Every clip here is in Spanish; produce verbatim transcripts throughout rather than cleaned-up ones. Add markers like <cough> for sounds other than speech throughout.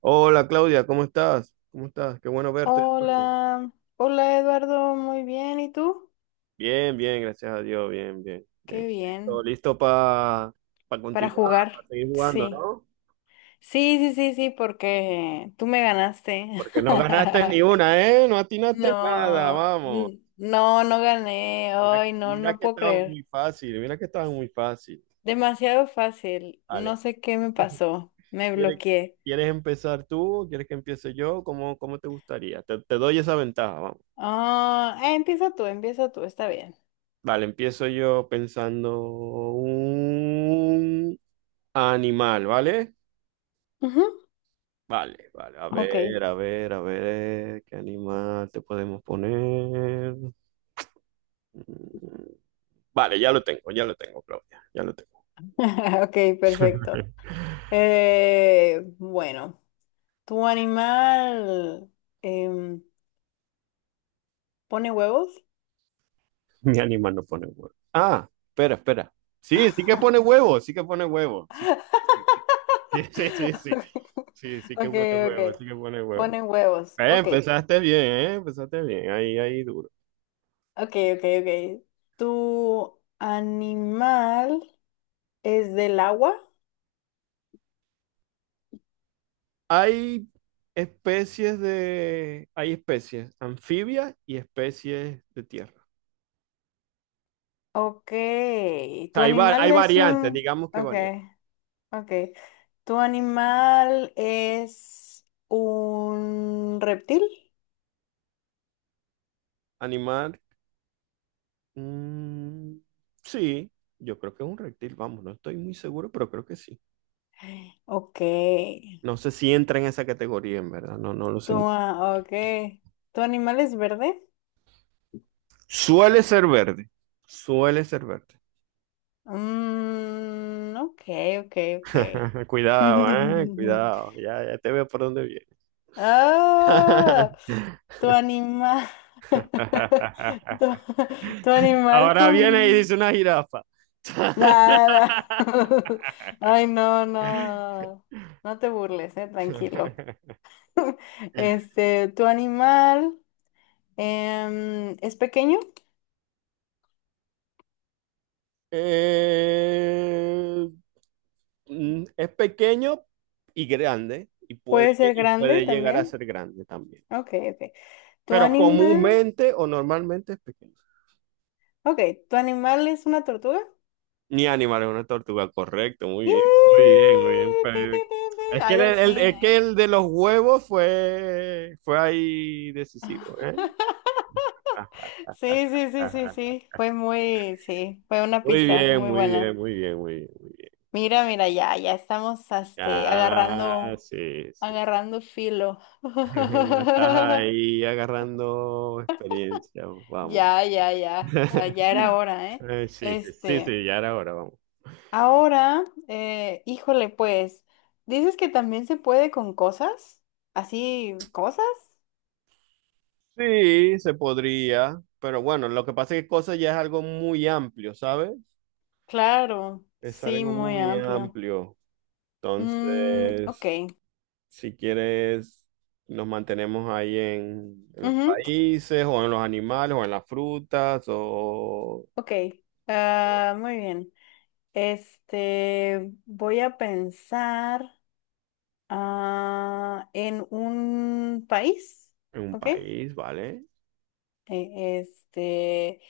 Hola Claudia, ¿cómo estás? ¿Cómo estás? Qué bueno verte. de nuevo. Hola, hola Eduardo, muy bien, ¿y tú? Bien, bien, gracias a Dios, bien, bien, Qué bien. Listo, bien, listo para para continuar, jugar, para seguir jugando, sí. ¿no? Sí, sí, sí, sí, porque tú me ganaste. Porque no ganaste ni <laughs> una, ¿eh? No atinaste No, nada, vamos. n- no, no gané, Mira, ay, que- no, mira no que puedo estaba muy creer. fácil, mira que estaba muy fácil. Demasiado fácil, no Vale, sé qué me pasó, me ¿quieres, bloqueé. quieres empezar tú? ¿Quieres que empiece yo? ¿Cómo, cómo te gustaría? Te, te doy esa ventaja, vamos. Ah, eh, empieza tú, empieza tú, está bien. Vale, empiezo yo pensando un animal, ¿vale? Ujú. Vale, vale, a Ok, ver, a ver, a ver, ¿qué animal te podemos poner? Mm, Vale, ya lo tengo, ya lo tengo, Claudia, ya lo tengo. <laughs> ok, perfecto. Eh, bueno. ¿Tu animal em, pone huevos? <laughs> Mi animal no pone huevo. Ah, espera, espera. Sí, sí que pone huevo, sí que pone huevo. Sí, sí, sí, sí, <laughs> sí, sí, sí, sí, <laughs> sí sí que Ok, pone ok. huevo, sí que pone huevo. Pone huevos. Eh, Ok, Ok, empezaste bien, eh, empezaste bien, ahí, ahí duro. ok, ok, ok. ¿Tu animal es del agua? Hay especies de, hay especies anfibias y especies de tierra. Ok. sea, ¿Tu hay, va- animal hay es variantes, un... digamos que Ok, variantes. ok. ¿Tu animal es un reptil? Animal. mm, sí, yo creo que es un reptil, vamos, no estoy muy seguro, pero creo que sí. Ok. No sé si entra en esa categoría, en verdad, no, no lo sé. ¿Tu, mu- a- ok. ¿Tu animal es verde? Suele ser verde, suele ser verde. Mm, ok, ok, ok. <laughs> Cuidado, eh, <laughs> cuidado, ya, ya te veo por dónde viene. Ah, tu animal. <laughs> Tu, <laughs> tu animal Ahora viene y comió. dice una jirafa. Nada. <laughs> Ay, no, no. No te burles, eh, tranquilo. <laughs> <laughs> Este, tu animal em, es pequeño, Eh, mm, es pequeño y grande y puede, puede ser y grande puede llegar a también. ser grande también. Ok, ok. Tu Pero animal. comúnmente o normalmente es pequeño. Ok, ¿tu animal es una tortuga? Ni animal es una tortuga, correcto, muy bien, muy ¡Yee! bien, muy bien. ¡Tin, Pero tin, tin, tin! es que Ahí el, al el- fin, es que ¿eh? el de los huevos fue, fue ahí decisivo, ¿eh? <laughs> Ah, ah, Sí, sí, sí, ah, sí, ah. sí. Fue muy, sí, fue una Muy pista bien, muy muy buena. bien, muy bien, muy bien, muy bien. Mira, mira, ya, ya estamos este, Ah, agarrando, sí, sí. agarrando filo. <laughs> Ya estás <laughs> ahí agarrando experiencia, vamos. Ya, ya, ya. ah, <laughs> Ya era hora, ¿eh? Eh, sí, sí, sí, Este, sí, ya era hora, vamos. ahora, eh, híjole, pues, ¿dices que también se puede con cosas? ¿Así, cosas? Sí, se podría, pero bueno, lo que pasa es que cosas ya es algo muy amplio, ¿sabes? Claro, Es sí, algo muy muy amplio. amplio. Mm, ok. Entonces, si quieres, nos mantenemos ahí en, en los Ujú, países, o en los animales, o en las frutas, o ok. Ah, muy bien. Este, voy a pensar ah, en un país, en un ¿ok? Eh, país, ¿vale? Este,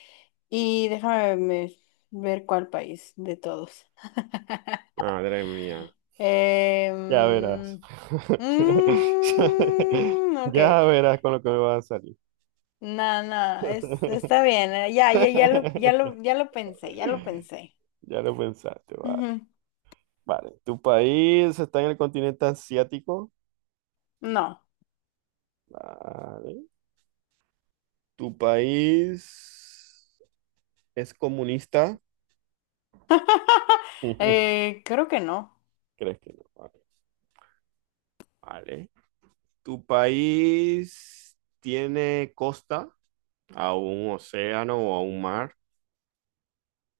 y déjame me- ver cuál país de todos. Madre mía, ya verás. Em, <laughs> mm, ok. Ya verás con lo que me va a salir. No, no, es- está bien. eh, Ya, ya, ya lo, ya lo, <laughs> ya lo pensé, ya lo pensé. Ya lo pensaste, va. Ujú. Vale. ¿Tu país está en el continente asiático? No. Vale. ¿Tu país es comunista? <laughs> <laughs> Eh, creo que no. ¿Crees que no? Vale. Vale. ¿Tu país tiene costa? ¿A un océano o a un mar?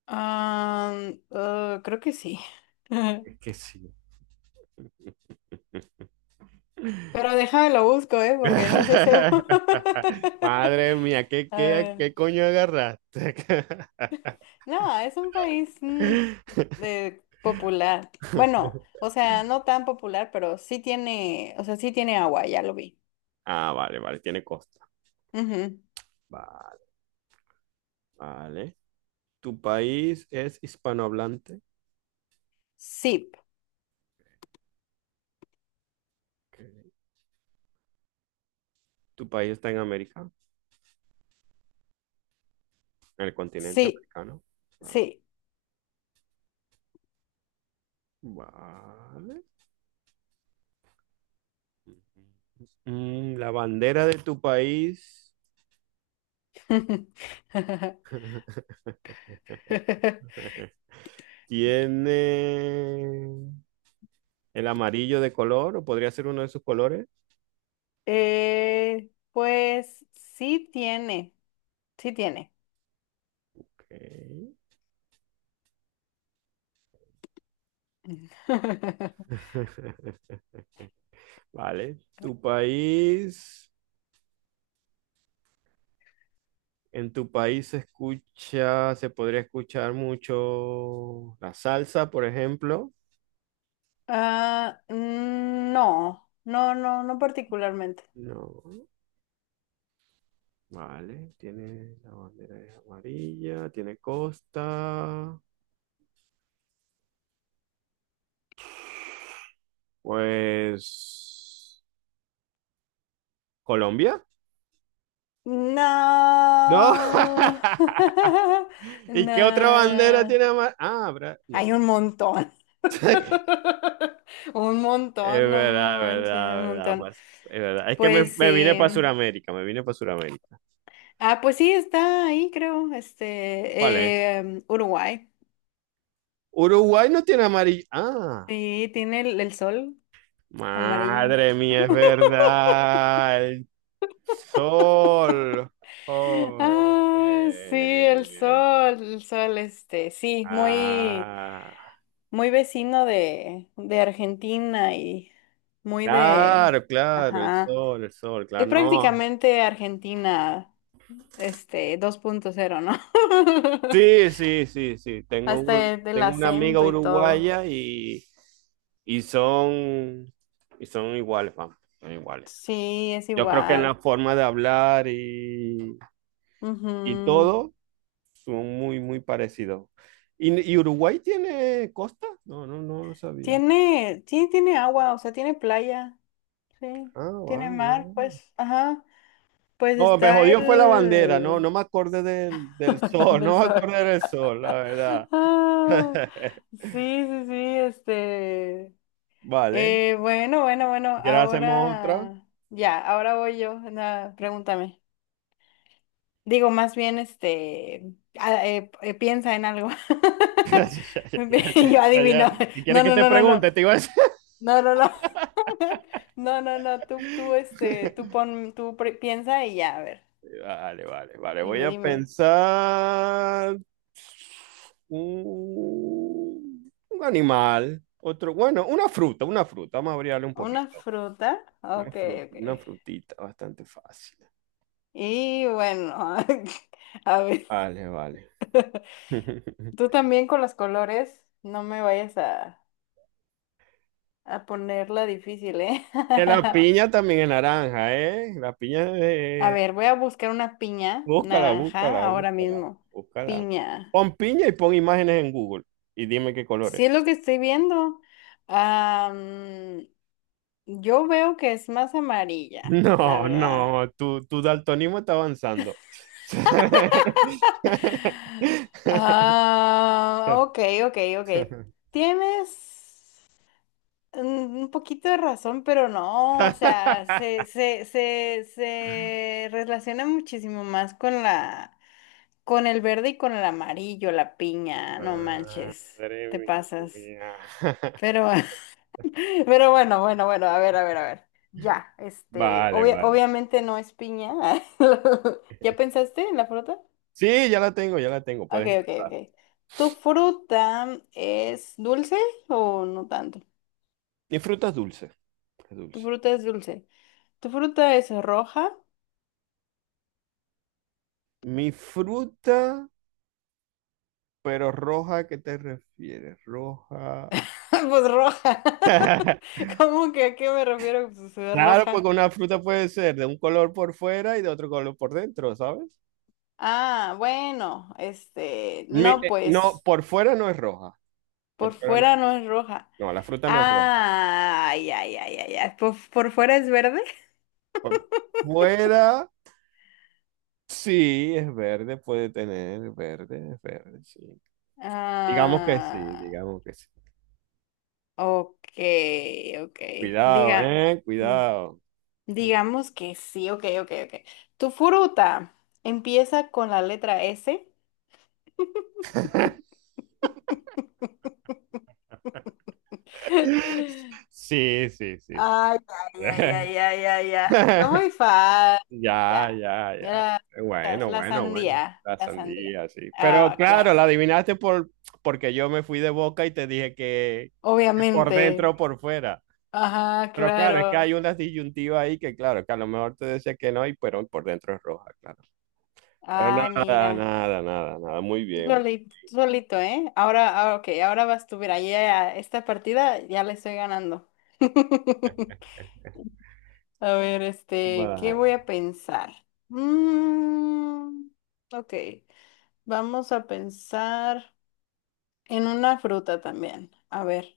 Ah, eh, creo que sí. Es que <laughs> sí. Pero déjame lo busco, ¿eh? Porque no sé seguro. <laughs> Madre mía, <laughs> ¿qué, A qué, ver. qué coño agarraste? No, es un país mm, <laughs> eh, popular. Bueno, o sea, no tan popular, pero sí tiene, o sea, sí tiene agua, ya lo vi. Ah, vale, vale, tiene costa. Ujú. Va- Vale. ¿Tu país es hispanohablante? Sí, Ok. ¿Tu país está en América? ¿En el continente sí, americano? Vale. sí. Vale. Mm, la bandera de tu país <laughs> <laughs> tiene el amarillo de color o podría ser uno de sus colores. Eh, pues sí tiene, sí tiene. Ok. <laughs> <laughs> Vale. Tu país, en tu país se escucha, se podría escuchar mucho la salsa, por ejemplo. Ah, mm, no, no, no, no particularmente. No. Vale, tiene la bandera es amarilla, tiene costa. Pues, ¿Colombia? No. No. <laughs> <laughs> ¿Y qué otra bandera No. tiene amarilla? Ah, Bra- Hay no. un montón. <laughs> <laughs> Un Es montón, no verdad, es manches, verdad, un es verdad, montón. pues, es verdad. Es que me, Sí. Pues me vine sí. para Sudamérica, me vine para Sudamérica. Ah, pues sí, está ahí, creo. ¿Cuál es? Este, em, Uruguay. Uruguay no tiene amarillo. Ah, Sí, tiene el, el sol amarillo. madre mía, es verdad. El sol. <laughs> Joder. Ah, sí, el sol, el sol, este, sí, muy. Ah, Muy vecino de, de Argentina y muy de, claro, claro, el ajá, sol, el sol, claro, es no. prácticamente Argentina, este, dos punto cero, ¿no? <laughs> Sí, sí, sí, sí. Tengo Hasta un, el, el tengo una amiga acento y todo. uruguaya y, y son, y son iguales, vamos, son iguales. Sí, es Yo creo que en la igual. forma de hablar y, y Ujú. todo son muy, muy parecidos. ¿Y, y Uruguay tiene costa? No, no, no lo sabía. Tiene, sí, tiene agua, o sea, tiene playa, sí, Ah, tiene vale. mar, Vale. pues, ajá, pues No, me está jodió fue la bandera, no, no el... me acordé del, del <laughs> sol, del no me sol. acordé del sol, la verdad. Ah, <laughs> sí, sí, sí, este... Vale, Eh, bueno, bueno, si bueno, quieres hacemos otra. ahora <laughs> ya, ahora voy yo. Nada, pregúntame. Digo, más bien, este, a- eh, eh, piensa en algo. Ya, <laughs> ya, Yo ya, ya. adivino. ¿Qué quieres No, que no, te no, no, no. pregunte? Te iba a decir. No, no, no. <laughs> No, no, no. Tú, tú, este, tú <laughs> pon, tú pre- piensa y ya, a ver. Vale, vale, vale, voy Dime, a dime. pensar un, un animal, otro, bueno, una fruta, una fruta, vamos a abrirle un ¿Una poquito. fruta? Una Ok, fru- ok. una frutita, bastante fácil. Y bueno, <laughs> a ver. Vale, vale. <laughs> <laughs> Tú también con los colores, no me vayas a... A ponerla difícil, ¿eh? Que la <laughs> piña también es naranja, ¿eh? La piña A es... ver, voy a buscar una piña Búscala, naranja búscala, ahora búscala, mismo. búscala. Piña. Pon piña y pon imágenes en Google y dime qué colores. Sí es lo <laughs> que estoy viendo. Am, yo veo que es más amarilla, la No, verdad. no, tu, tu daltonismo está avanzando. <laughs> Ah, ok, ok, ok. Tienes un un poquito de razón, pero no, o sea, se, se, se, se relaciona muchísimo más con la con el verde y con el amarillo, la piña, no manches, Madre te pasas. mía. Pero, <laughs> pero bueno, bueno, bueno, a ver, a ver, a ver. Ya, este, Vale, obvia- vale. obviamente no es piña. <laughs> ¿Ya pensaste en la fruta? Sí, ya la tengo, ya la tengo, Ok, puedes ok, empezar. ok. ¿Tu fruta es dulce o no tanto? Mi fruta es dulce, es Tu dulce. fruta es dulce. ¿Tu fruta es roja? Mi fruta... Pero roja, ¿a qué te refieres? Roja. <laughs> Pues roja. <laughs> <laughs> ¿Cómo que a qué me refiero? Pues eh, Claro, porque roja. una fruta puede ser de un color por fuera y de otro color por dentro, ¿sabes? Ah, bueno, este, Mi- no, eh, no, pues. por fuera no es roja. Por Por fuera no. fuera no es roja. No, la fruta no es roja. Ah, ya, ya, ya, ya. ¿Por, por fuera es verde? Por fuera sí es verde, puede tener verde, es verde, sí. Digamos que sí, Ah, digamos que sí. ok, ok. Cuidado, Diga, ¿eh? mm, Cuidado. digamos que sí, ok, ok, ok. Tu fruta empieza con la letra S. <laughs> <laughs> Sí, sí, sí, sí. Ay, ay, ay, ay, <laughs> ay, ay, ya, está muy fácil. Ya, Ya. ya, ya. Mira, la, Bueno, la bueno, bueno. sandía, La la sandía. sandía, sí. Pero Ah, claro, la claro. adivinaste por, porque yo me fui de boca y te dije que, que por dentro Obviamente. o por fuera. Ajá, Pero claro, es que claro. hay unas disyuntivas ahí que, claro, que a lo mejor te decía que no, y pero por dentro es roja, claro. Pero Ay, nada, mira. nada, nada, nada. Muy Tú bien. soli- tú solito, ¿eh? Ahora, ahora, ok, ahora vas tú. Mira, ya esta partida ya le estoy ganando. <laughs> A ver, este, ¿qué Vale. voy a pensar? Mm, ok, vamos a pensar en una fruta también. A ver,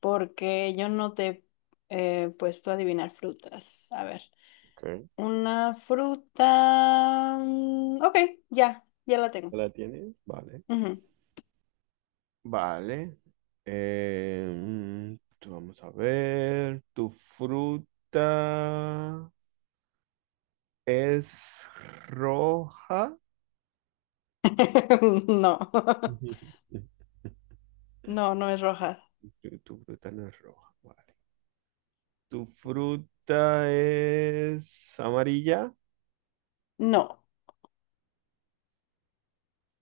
porque yo no te he puesto a adivinar frutas. A ver, Ok. una fruta. mm, Ok, ya, ya la tengo. ¿La tienes? Vale. Ujú. Vale. Eh, mm, Vamos a ver. Tu fruta es roja. <laughs> No, <laughs> <laughs> no, no es roja. Tu fruta no es roja, vale. Tu fruta es amarilla. No.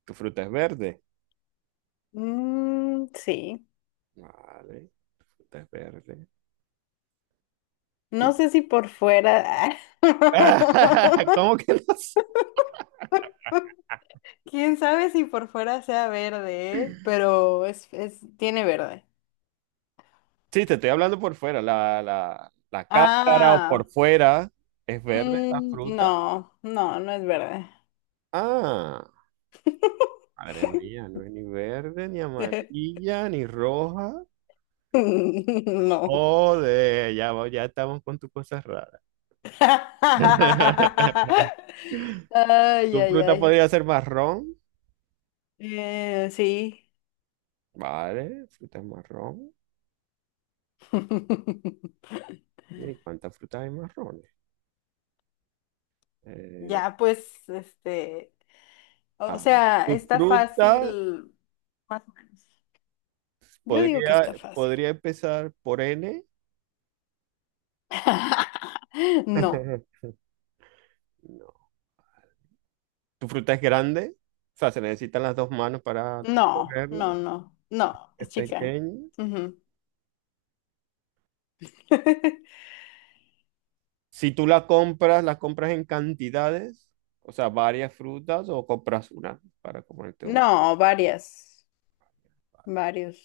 Tu fruta es verde. Mm, sí. Vale. Tu fruta es verde. Tu... No sé si por fuera. <laughs> ¿Cómo <laughs> que no sé? Quién sabe si por fuera sea verde, ¿eh? Pero es, es, tiene verde. Sí, te estoy hablando por fuera. La, la, la cáscara o Ah, por fuera es verde la mm, fruta. no, no, no es verde. Ah, madre mía, no es ni verde, ni <laughs> amarilla, ni roja. No. Joder, ya, va- ya estamos con tus cosas raras. <laughs> <laughs> Ay, Tu ay, fruta ay. podría ser marrón. Eh, sí. Vale, fruta es marrón. <laughs> ¿Y cuántas frutas hay marrones? Eh, Ya, pues, este, a o ver. sea, Tu está fruta fácil, más o menos. Yo digo que podría, está fácil. podría empezar por N. <laughs> No, <laughs> No. Tu fruta es grande. O sea, se necesitan las dos manos para no, cogerla. no, no, no, Es es chica. pequeña. Ujú. <laughs> Si tú la compras, la compras en cantidades. O sea, varias frutas o compras una para comerte una. No, varias, varios.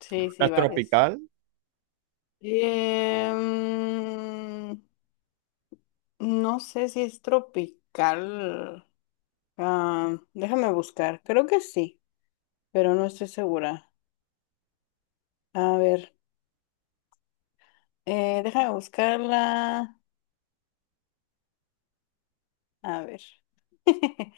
Sí, Fruta sí, es varios. tropical. Em, no sé si es tropical. Ah, déjame buscar, creo que sí, pero no estoy segura. A ver. Eh, déjame buscarla. A ver. <laughs>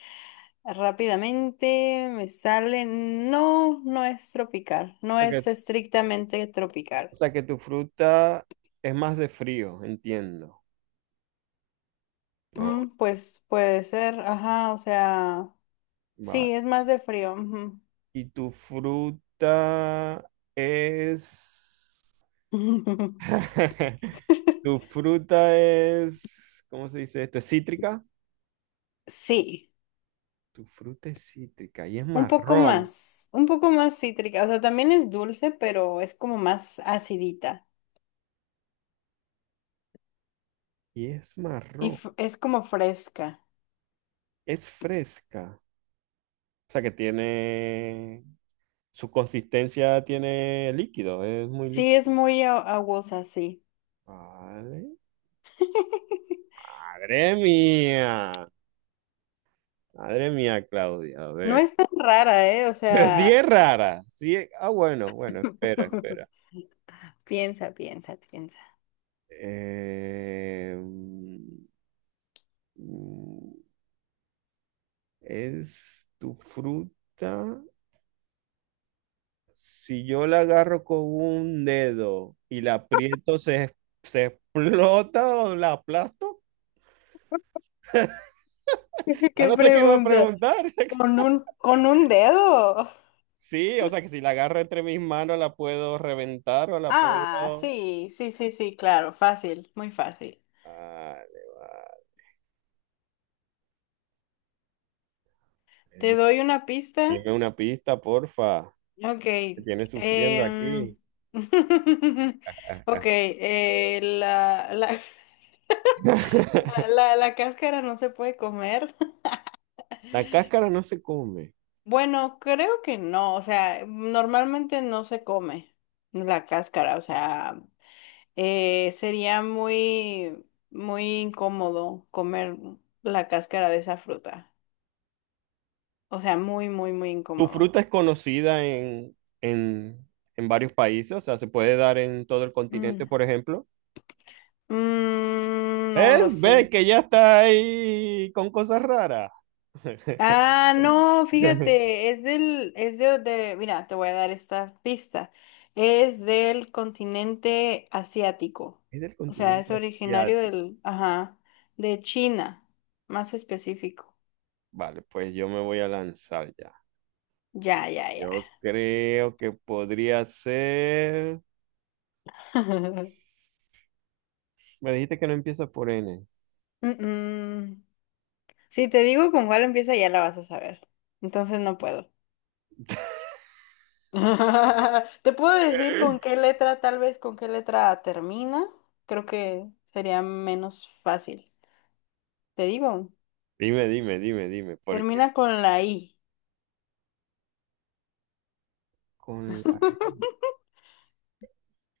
Rápidamente me sale. No, no es tropical. O No sea es que estrictamente tropical. O sea que tu fruta es más de frío, entiendo. No, Mm, pues puede ser. Ajá, o sea. vale. Sí, es más de frío. Ujú. Y tu fruta es... <laughs> <laughs> Tu fruta es... ¿Cómo se dice esto? ¿Es cítrica? Sí, Tu fruta es cítrica y es un poco marrón. más. Un poco más cítrica. O sea, también es dulce, pero es como más acidita. Y es Y marrón. fr- es como fresca. Es fresca. O sea que tiene... Su consistencia tiene líquido, es muy Sí, es líquido. muy a- aguosa, sí. Vale. <laughs> Madre mía. Madre mía, Claudia. A No ver. es tan rara, ¿eh? O Se- Sí sea, es rara. Sí es- Ah, bueno, bueno, espera, espera. <laughs> piensa, piensa, piensa. Eh, mm, es tu fruta. Si yo la agarro con un dedo y la aprieto, ¿se, se explota o la aplasto? <laughs> Ya ¿Qué no sé qué va a pregunta? preguntar. <laughs> ¿Con un, con un dedo? Sí, o sea que si la agarro entre mis manos, la puedo reventar o la Ah, puedo... sí, sí, sí, sí, claro, fácil, muy fácil. Vale, vale. ¿Te doy una pista? Dime una pista, porfa. Ok. Me tienes sufriendo em, aquí. <laughs> Ok, <laughs> eh, la, la, la, la, la cáscara no se puede comer. <laughs> La cáscara no se come. Bueno, creo que no, o sea, normalmente no se come la cáscara, o sea... Eh, sería muy, muy incómodo comer la cáscara de esa fruta. O sea, muy, muy, muy Tu incómodo. fruta es conocida en, en, en varios países, o sea, se puede dar en todo el Mm. continente, por ejemplo. Mm, no lo ¿Ves? sé. Ve que ya está ahí con cosas raras. <laughs> Ah, no, fíjate, es del, es de, de- mira, te voy a dar esta pista. Es del continente asiático. Es del O sea, es continente originario asiático. del, ajá, de China, más específico. Vale, pues yo me voy a lanzar ya. Ya, ya, ya. Yo creo que podría ser... <laughs> Me dijiste que no empieza por N. Mm, mm. Si te digo con cuál empieza, ya la vas a saber. Entonces no puedo. <laughs> <laughs> Te puedo decir con qué letra, tal vez con qué letra termina. Creo que sería menos fácil. Te digo, Dime, dime, dime, dime, porque termina con la I. con la, <laughs>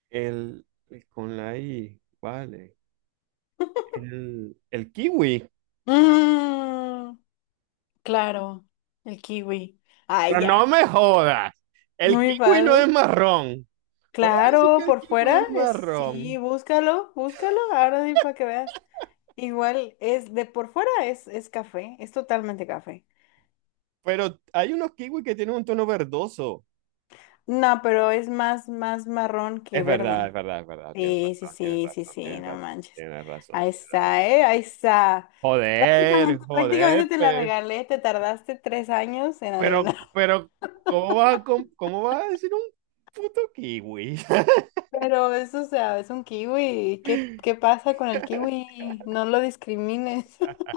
el, con la I, vale. El, el kiwi. Mm, claro, el kiwi. Ah, Pero ya. no me jodas. El Muy kiwi no es fácil. marrón. ¿Cómo vas a decir que Claro, el por kiwi fuera, es es, sí, marrón? búscalo, búscalo, ahora sí para que veas. Igual es de por fuera es, es café, es totalmente café. Pero hay unos kiwis que tienen un tono verdoso. No, pero es más, más marrón que Es verdad, es verde. verdad, es verdad. Tienes Sí, sí, razón, tienes sí, sí, razón, sí, tienes no razón, manches. tienes razón, Ahí tienes razón. está, ¿eh? Ahí está. Joder, Prácticamente, joder, prácticamente te la pe- regalé, te tardaste tres años en pero, adivinar. <laughs> pero, ¿cómo vas a, com- cómo vas a decir un puto kiwi? Pero eso, o sea, es un kiwi. ¿Qué, qué <laughs> pasa con el kiwi? No lo discrimines. <laughs>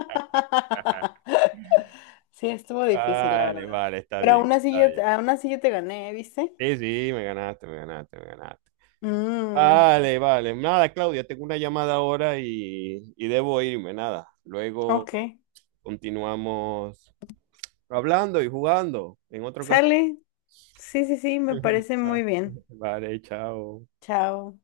Sí, estuvo difícil, la Vale, verdad. vale, está Pero bien, aún así está yo, bien. aún así yo te gané, ¿eh? ¿Viste? Sí, sí, me ganaste, me ganaste, me ganaste. Mm, Vale, vale. Nada, Claudia, tengo una llamada ahora y, y debo irme, nada. Luego ok. continuamos hablando y jugando en otro caso. Sale. Sí, sí, sí, me parece <laughs> Va- muy bien. Vale, chao. Chao.